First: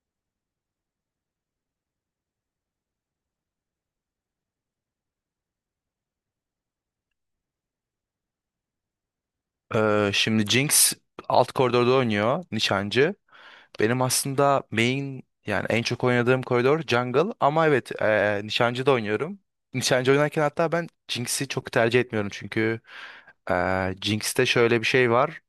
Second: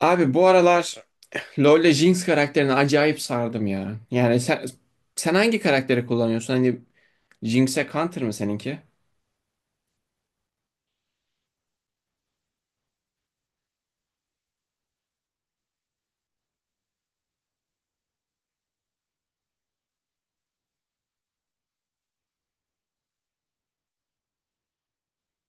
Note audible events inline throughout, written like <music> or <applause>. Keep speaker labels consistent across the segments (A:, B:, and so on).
A: Abi bu aralar LoL'le Jinx karakterini acayip sardım ya. Yani sen hangi karakteri kullanıyorsun? Hani Jinx'e counter mı seninki?
B: Şimdi Jinx alt koridorda oynuyor nişancı. Benim aslında main yani en çok oynadığım koridor jungle ama evet nişancı da oynuyorum. Nişancı oynarken hatta ben Jinx'i çok tercih etmiyorum çünkü Jinx'te şöyle bir şey var.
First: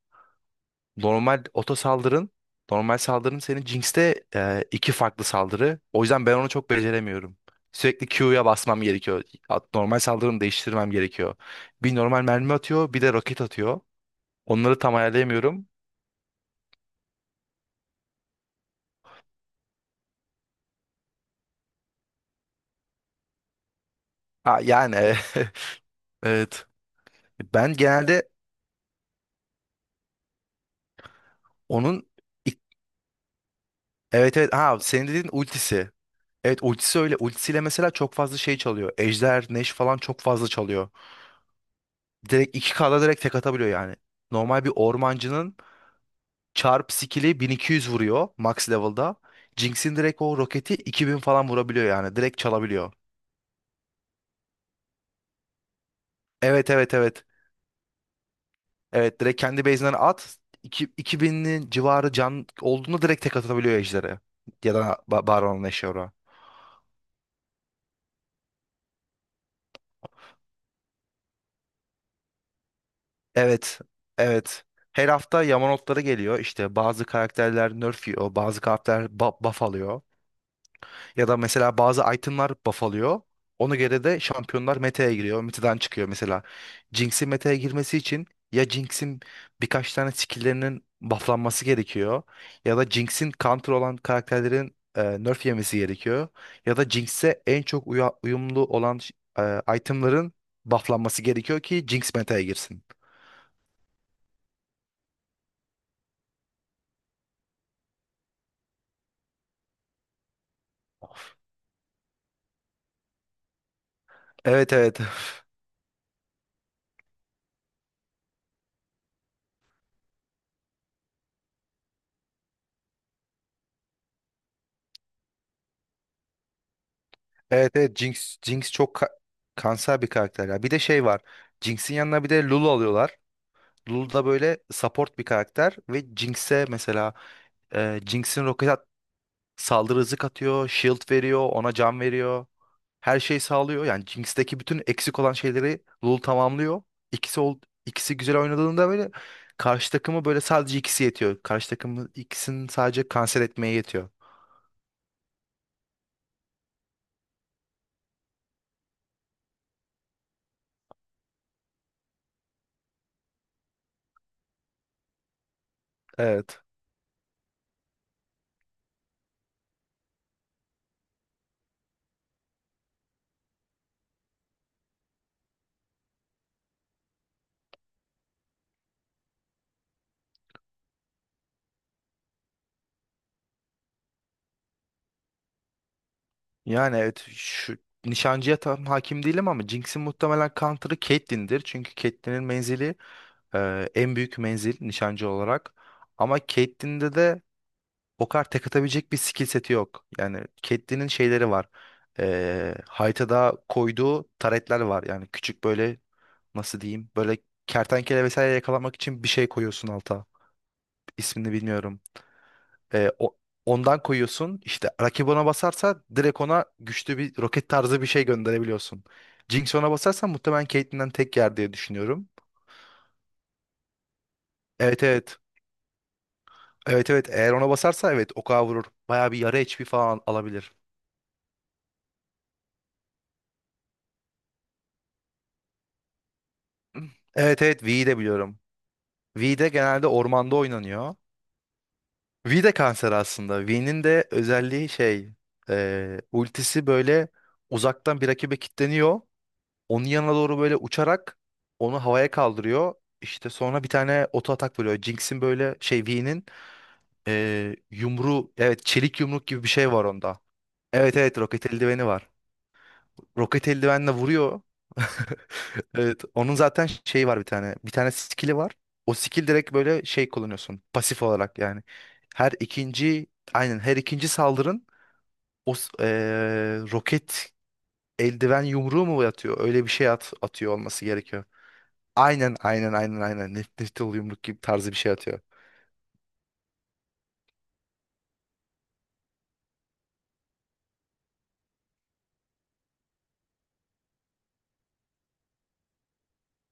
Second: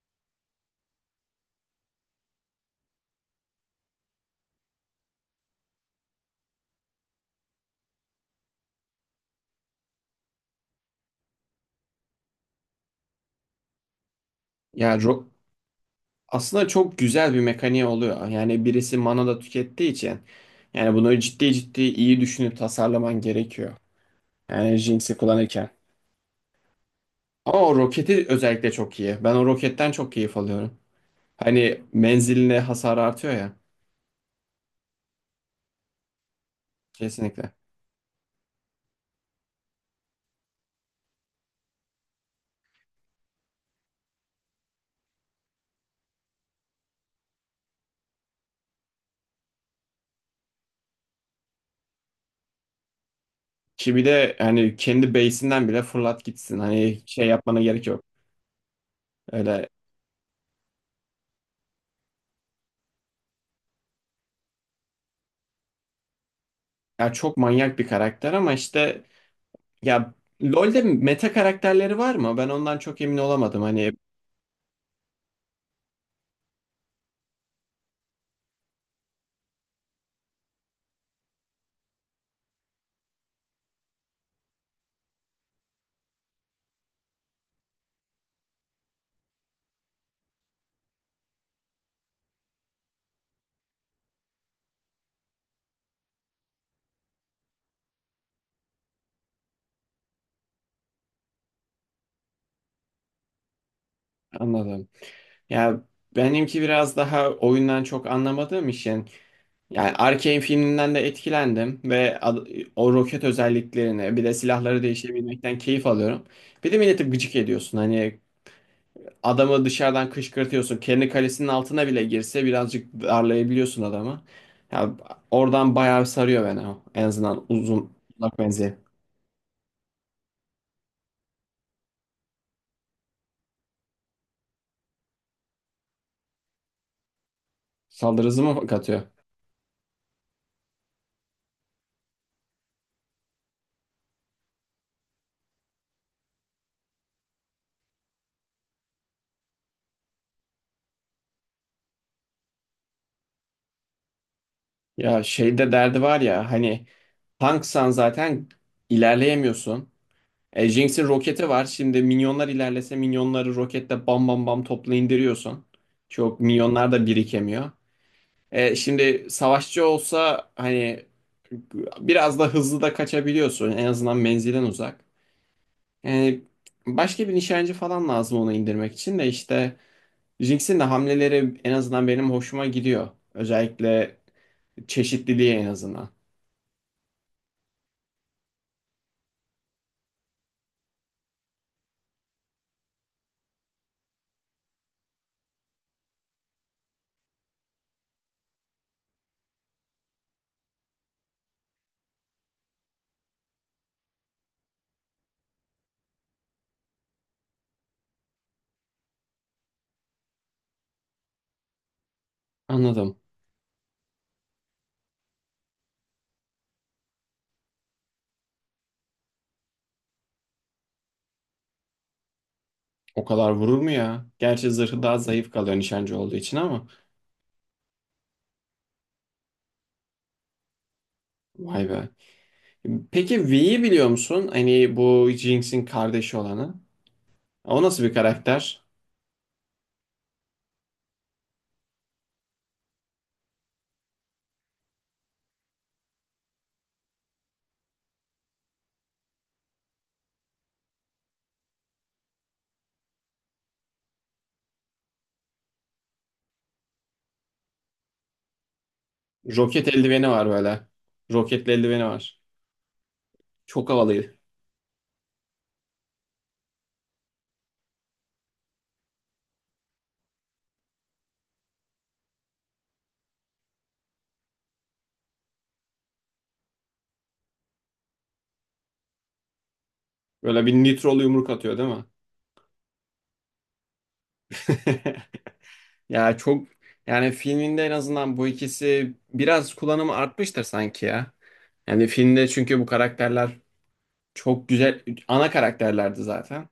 B: Normal oto saldırın, normal saldırın senin Jinx'te iki farklı saldırı. O yüzden ben onu çok beceremiyorum. Sürekli Q'ya basmam gerekiyor. Normal saldırımı değiştirmem gerekiyor. Bir normal mermi atıyor, bir de roket atıyor. Onları tam
A: Ya ro-
B: ayarlayamıyorum.
A: aslında çok güzel bir mekaniği oluyor. Yani birisi mana da tükettiği için yani bunu ciddi ciddi iyi düşünüp tasarlaman gerekiyor.
B: Ha,
A: Yani
B: yani e,
A: Jinx'i kullanırken.
B: <laughs> evet.
A: Ama
B: Ben
A: o roketi
B: genelde
A: özellikle çok iyi. Ben o roketten çok keyif alıyorum. Hani
B: onun
A: menziline
B: ilk-
A: hasar artıyor ya.
B: evet, evet, ha, senin dediğin ultisi. Evet, ultisi öyle.
A: Kesinlikle.
B: Ultisiyle mesela çok fazla şey çalıyor. Ejder, Neş falan çok fazla çalıyor. Direkt iki kda direkt tek atabiliyor yani. Normal bir ormancının çarp skill'i 1200 vuruyor max level'da. Jinx'in direkt o roketi 2000 falan vurabiliyor yani. Direkt çalabiliyor.
A: Ki bir de hani kendi base'inden bile fırlat gitsin.
B: Evet, evet,
A: Hani
B: evet.
A: şey yapmana gerek yok.
B: Evet, direkt kendi
A: Öyle
B: base'inden at. 2000'in civarı can olduğunu direkt tek atabiliyor Ejder'e. Ya da Baron Nashor'a.
A: ya, çok manyak bir karakter ama işte ya, LoL'de meta karakterleri var mı? Ben ondan çok emin olamadım.
B: Evet,
A: Hani
B: evet. Her hafta Yamanotları geliyor. İşte bazı karakterler nerf yiyor, bazı karakterler buff alıyor. Ya da mesela bazı itemlar buff alıyor. Ona göre de şampiyonlar meta'ya giriyor. Meta'dan çıkıyor mesela. Jinx'in meta'ya girmesi için ya Jinx'in birkaç tane skill'lerinin bufflanması gerekiyor. Ya da Jinx'in counter olan karakterlerin nerf yemesi gerekiyor. Ya da Jinx'e en çok uyumlu olan itemların bufflanması gerekiyor ki Jinx meta'ya girsin.
A: anladım. Ya, benimki biraz daha oyundan çok anlamadığım için yani Arcane filminden de etkilendim ve o roket özelliklerini bir de
B: Evet,
A: silahları
B: evet. <laughs>
A: değişebilmekten keyif alıyorum. Bir de milleti gıcık ediyorsun. Hani adamı dışarıdan kışkırtıyorsun. Kendi kalesinin altına bile girse birazcık darlayabiliyorsun adamı. Ya, oradan bayağı sarıyor beni o. En azından
B: Evet,
A: uzun
B: evet, Jinx,
A: uzak menzil.
B: Jinx çok kanser bir karakter ya. Bir de şey var. Jinx'in yanına bir de Lulu alıyorlar. Lulu da böyle support bir karakter ve Jinx'e mesela
A: Saldırı hızı
B: Jinx'in
A: mı
B: roket
A: katıyor?
B: saldırı hızı katıyor, shield veriyor, ona can veriyor. Her şeyi sağlıyor. Yani Jinx'teki bütün eksik olan şeyleri Lulu tamamlıyor. İkisi ol, ikisi güzel oynadığında böyle karşı takımı böyle sadece ikisi yetiyor. Karşı takımı ikisinin sadece kanser etmeye yetiyor.
A: Ya şeyde derdi var ya, hani tanksan zaten ilerleyemiyorsun. E, Jinx'in roketi var. Şimdi minyonlar ilerlese minyonları roketle bam bam bam topla indiriyorsun. Çok
B: Evet.
A: minyonlar da birikemiyor. E, şimdi savaşçı olsa hani biraz da hızlı da kaçabiliyorsun. En azından menzilden uzak. Yani başka bir nişancı falan lazım onu indirmek için de işte Jinx'in de hamleleri en azından benim hoşuma gidiyor. Özellikle çeşitliliği en azından.
B: Yani evet, şu nişancıya tam hakim değilim ama Jinx'in muhtemelen counter'ı Caitlyn'dir. Çünkü Caitlyn'in menzili en büyük menzil nişancı olarak. Ama Caitlyn'de de o kadar tek atabilecek bir skill seti yok. Yani Caitlyn'in şeyleri var. Haritada koyduğu taretler var. Yani küçük böyle nasıl diyeyim böyle kertenkele vesaire yakalamak için bir şey koyuyorsun alta. İsmini bilmiyorum. E,
A: Anladım.
B: o- Ondan koyuyorsun. İşte rakip ona basarsa direkt ona güçlü bir roket tarzı bir şey gönderebiliyorsun. Jinx ona basarsa muhtemelen Caitlyn'den tek yer diye düşünüyorum.
A: O kadar vurur mu ya? Gerçi zırhı
B: Evet,
A: daha
B: evet.
A: zayıf kalıyor nişancı olduğu için ama
B: Evet, evet. Eğer ona basarsa evet oka vurur. Bayağı bir yarı HP falan alabilir.
A: vay be. Peki V'yi biliyor musun? Hani bu Jinx'in kardeşi olanı.
B: Evet,
A: O
B: evet,
A: nasıl
B: V'yi
A: bir
B: de biliyorum.
A: karakter?
B: V de genelde ormanda oynanıyor. V de kanser aslında. V'nin de özelliği şey, ultisi böyle uzaktan bir rakibe kilitleniyor. Onun yanına doğru böyle uçarak onu havaya kaldırıyor. İşte sonra bir tane oto atak vuruyor. Jinx'in böyle şey V'nin yumruğu, evet, çelik yumruk gibi bir
A: Roket
B: şey var
A: eldiveni
B: onda.
A: var böyle.
B: Evet, evet, roket
A: Roketli eldiveni
B: eldiveni var.
A: var.
B: Roket
A: Çok
B: eldivenle
A: havalıydı.
B: vuruyor. <laughs> Evet, onun zaten şeyi var bir tane. Bir tane skill'i var. O skill direkt böyle şey kullanıyorsun pasif olarak yani. Her ikinci aynen her ikinci saldırın o roket eldiven yumruğu mu atıyor? Öyle bir şey at,
A: Böyle bir
B: atıyor olması
A: nitrolu
B: gerekiyor.
A: yumruk atıyor değil mi?
B: Aynen, aynen, aynen, aynen. Nef nefte yumruk gibi tarzı bir şey atıyor.
A: <laughs> Ya çok, yani filminde en azından bu ikisi biraz kullanımı artmıştır sanki ya. Yani filmde çünkü bu karakterler çok güzel ana karakterlerdi zaten.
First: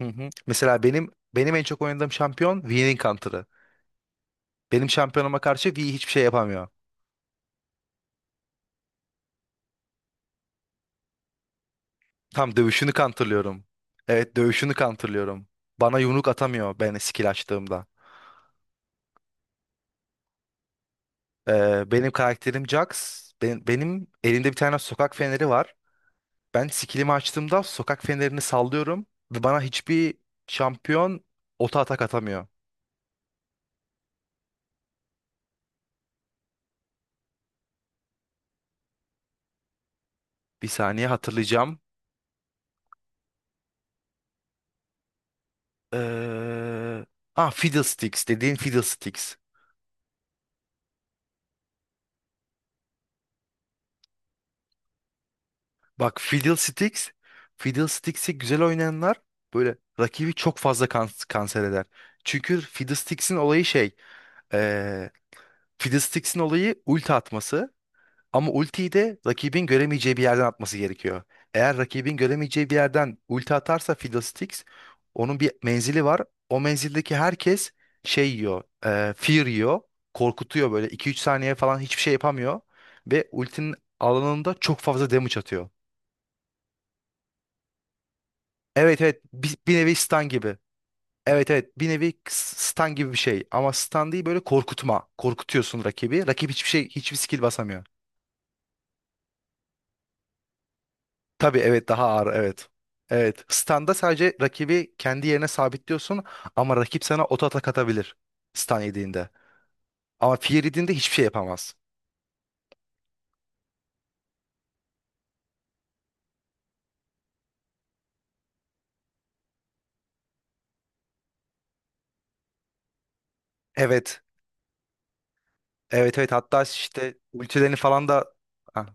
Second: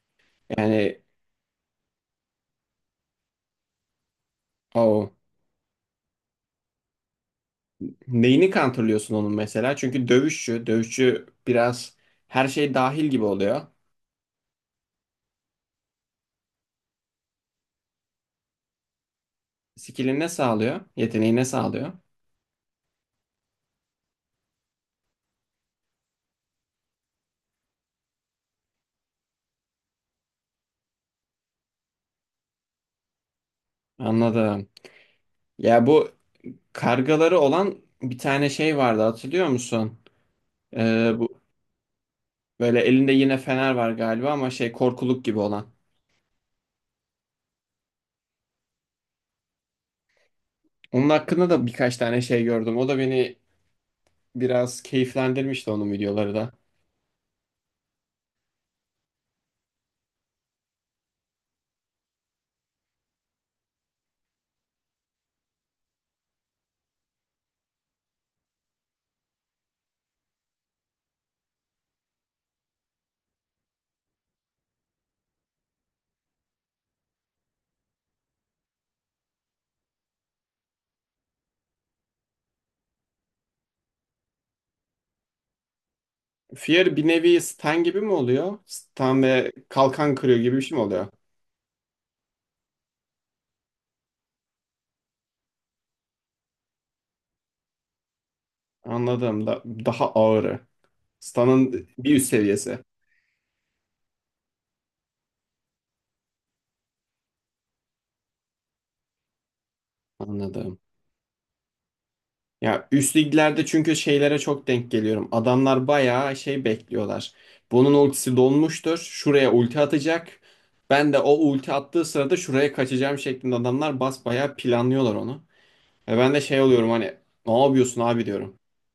B: Hı hı. Mesela
A: Yani
B: benim en çok oynadığım şampiyon Vi'nin counter'ı. Benim
A: o
B: şampiyonuma karşı Vi hiçbir şey yapamıyor.
A: neyini kontrolüyorsun onun mesela? Çünkü dövüşçü, dövüşçü biraz her
B: Tam
A: şey
B: dövüşünü
A: dahil gibi
B: counter'lıyorum.
A: oluyor.
B: Evet, dövüşünü counter'lıyorum. Bana yumruk atamıyor ben skill açtığımda.
A: Skill'i ne sağlıyor? Yeteneği ne sağlıyor?
B: Benim karakterim Jax. Benim elimde bir tane sokak feneri var. Ben skillimi açtığımda sokak fenerini sallıyorum ve bana hiçbir şampiyon ota atak atamıyor.
A: Anladım. Ya bu kargaları olan bir tane şey vardı, hatırlıyor musun?
B: Bir saniye
A: Bu
B: hatırlayacağım.
A: böyle elinde yine fener var galiba ama şey korkuluk gibi olan.
B: Ee, Fiddlesticks dediğin Fiddlesticks.
A: Onun hakkında da birkaç tane şey gördüm. O da beni biraz keyiflendirmişti, onun
B: Bak
A: videoları da.
B: Fiddlesticks, Fiddlesticks'i güzel oynayanlar böyle rakibi çok fazla kanser eder. Çünkü Fiddlesticks'in olayı ee, Fiddlesticks'in olayı ulti atması. Ama ultiyi de rakibin göremeyeceği bir yerden atması gerekiyor. Eğer rakibin göremeyeceği bir yerden ulti atarsa Fiddlesticks onun bir menzili var. O menzildeki herkes fear yiyor, korkutuyor böyle iki üç saniye falan hiçbir şey yapamıyor. Ve ultinin alanında çok fazla damage atıyor.
A: Fear bir nevi Stan gibi mi oluyor?
B: Evet,
A: Stan
B: evet,
A: ve
B: bir nevi
A: kalkan
B: stun
A: kırıyor gibi
B: gibi.
A: bir şey mi oluyor?
B: Evet, evet, bir nevi stun gibi bir şey. Ama stun değil, böyle korkutma. Korkutuyorsun rakibi. Rakip hiçbir şey, hiçbir skill basamıyor.
A: Anladım. Daha ağırı.
B: Tabii,
A: Stan'ın
B: evet, daha
A: bir üst
B: ağır, evet.
A: seviyesi.
B: Evet. Standa sadece rakibi kendi yerine sabitliyorsun ama rakip sana oto atak atabilir. Stan yediğinde. Ama Fear
A: Anladım.
B: yediğinde hiçbir şey yapamaz.
A: Ya üst liglerde çünkü şeylere çok denk geliyorum. Adamlar bayağı şey bekliyorlar. Bunun ultisi dolmuştur. Şuraya ulti atacak. Ben de o ulti attığı sırada şuraya kaçacağım şeklinde adamlar
B: Evet.
A: basbayağı planlıyorlar onu. E
B: Evet, evet,
A: ben de şey
B: hatta
A: oluyorum hani
B: işte
A: ne
B: ultilerini
A: yapıyorsun
B: falan
A: abi
B: da
A: diyorum.
B: Ha,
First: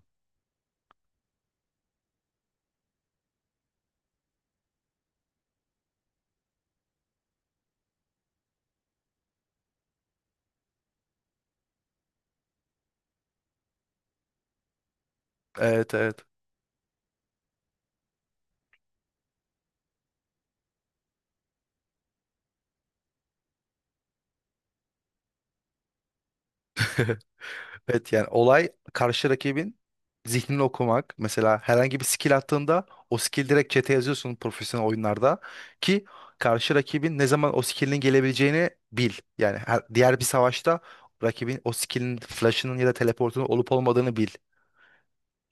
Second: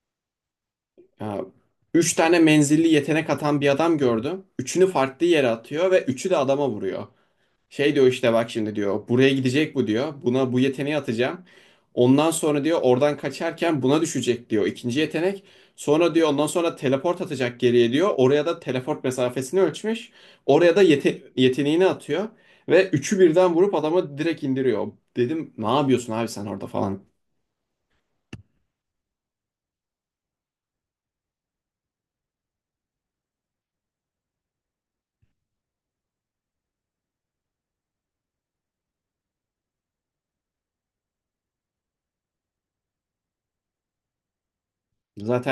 A: Ya, üç tane menzilli yetenek atan bir adam gördüm. Üçünü farklı yere atıyor ve üçü de adama vuruyor. Şey diyor işte bak şimdi diyor buraya gidecek bu diyor. Buna bu yeteneği atacağım. Ondan sonra diyor oradan kaçarken buna düşecek diyor ikinci yetenek.
B: evet,
A: Sonra
B: evet.
A: diyor ondan sonra teleport atacak geriye diyor. Oraya da teleport mesafesini ölçmüş. Oraya da yeteneğini atıyor. Ve üçü birden vurup adamı direkt indiriyor. Dedim ne yapıyorsun abi sen orada falan.
B: <laughs> Evet, yani olay karşı rakibin zihnini okumak. Mesela herhangi bir skill attığında o skill direkt chat'e yazıyorsun profesyonel oyunlarda ki karşı rakibin ne zaman o skill'in gelebileceğini bil. Yani diğer bir savaşta rakibin o skill'in flash'ının ya da teleportunun olup olmadığını bil.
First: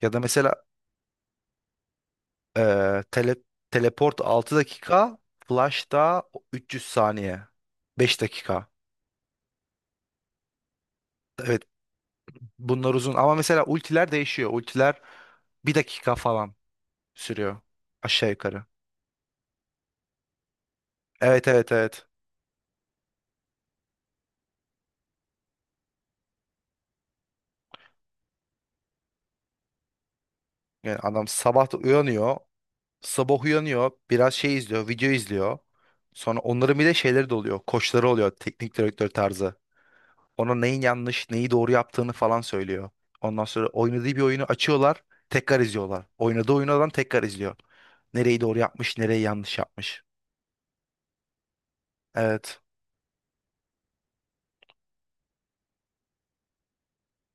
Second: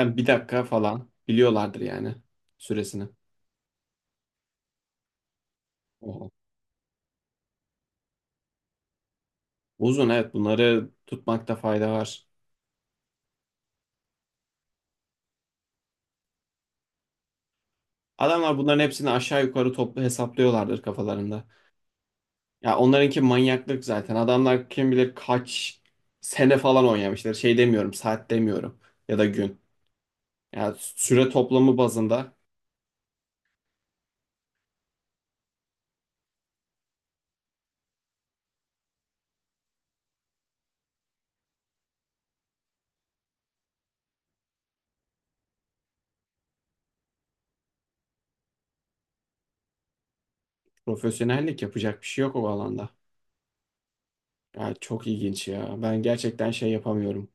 B: Ya da
A: bir dakika
B: mesela
A: falan biliyorlardır yani
B: eee,
A: süresini.
B: tele- teleport 6 dakika, flash da
A: Oha.
B: 300 saniye. 5 dakika.
A: Uzun, evet bunları tutmakta
B: Evet,
A: fayda var.
B: bunlar uzun ama mesela ultiler değişiyor. Ultiler bir dakika falan sürüyor. Aşağı
A: Adamlar
B: yukarı.
A: bunların hepsini aşağı yukarı toplu hesaplıyorlardır kafalarında.
B: Evet, evet, evet.
A: Ya onlarınki manyaklık zaten. Adamlar kim bilir kaç sene falan oynamışlar. Şey demiyorum, saat demiyorum ya da gün. Ya
B: Yani adam
A: süre
B: sabah da
A: toplamı bazında
B: uyanıyor. Sabah uyanıyor. Biraz şey izliyor. Video izliyor. Sonra onların bir de şeyleri de oluyor. Koçları oluyor. Teknik direktör tarzı. Ona neyin yanlış, neyi doğru yaptığını falan söylüyor. Ondan sonra oynadığı bir oyunu açıyorlar. Tekrar izliyorlar. Oynadığı oyunu adam tekrar izliyor. Nereyi doğru yapmış, nereyi yanlış yapmış.
A: profesyonellik yapacak bir şey yok o
B: Evet.
A: alanda. Ya çok ilginç ya. Ben gerçekten şey yapamıyorum.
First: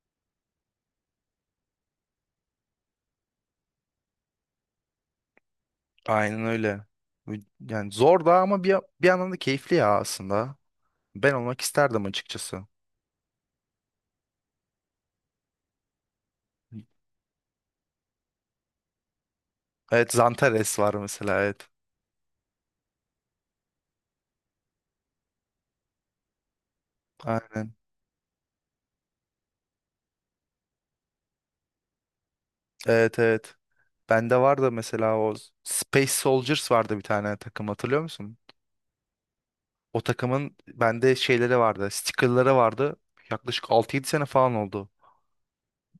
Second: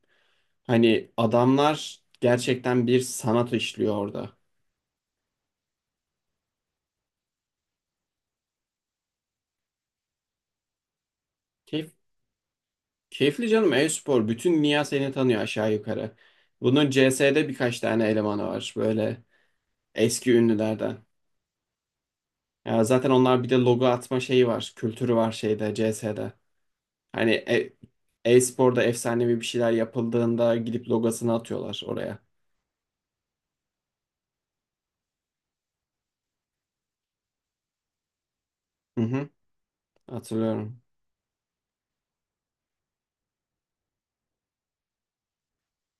A: Hani adamlar gerçekten bir sanat işliyor orada.
B: Aynen öyle. Yani zor da ama bir yandan da keyifli ya aslında. Ben olmak
A: Keyif,
B: isterdim açıkçası.
A: keyifli canım e-spor. Bütün dünya seni tanıyor aşağı yukarı. Bunun CS'de birkaç tane elemanı var böyle
B: Evet,
A: eski
B: Zantares var
A: ünlülerden.
B: mesela, evet.
A: Ya zaten onlar bir de logo atma şeyi var. Kültürü var şeyde CS'de. Hani
B: Aynen.
A: e-sporda efsanevi bir şeyler yapıldığında gidip logosunu atıyorlar oraya.
B: Evet, evet. Bende vardı mesela o Space Soldiers vardı bir tane takım, hatırlıyor musun?
A: Hı hı,
B: O takımın
A: hatırlıyorum.
B: bende şeyleri vardı. Sticker'ları vardı. Yaklaşık altı yedi sene falan oldu.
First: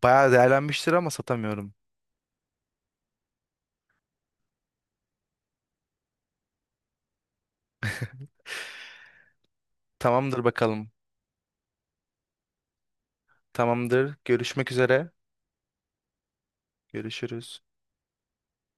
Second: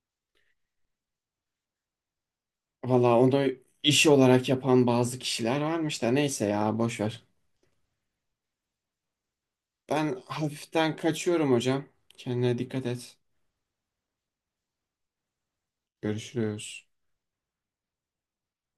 B: Bayağı değerlenmiştir ama satamıyorum.
A: Valla onu iş olarak yapan bazı kişiler varmış da neyse ya boş ver. Ben
B: Tamamdır, bakalım.
A: hafiften kaçıyorum hocam. Kendine dikkat et.
B: Tamamdır. Görüşmek üzere.
A: Görüşürüz.
B: Görüşürüz.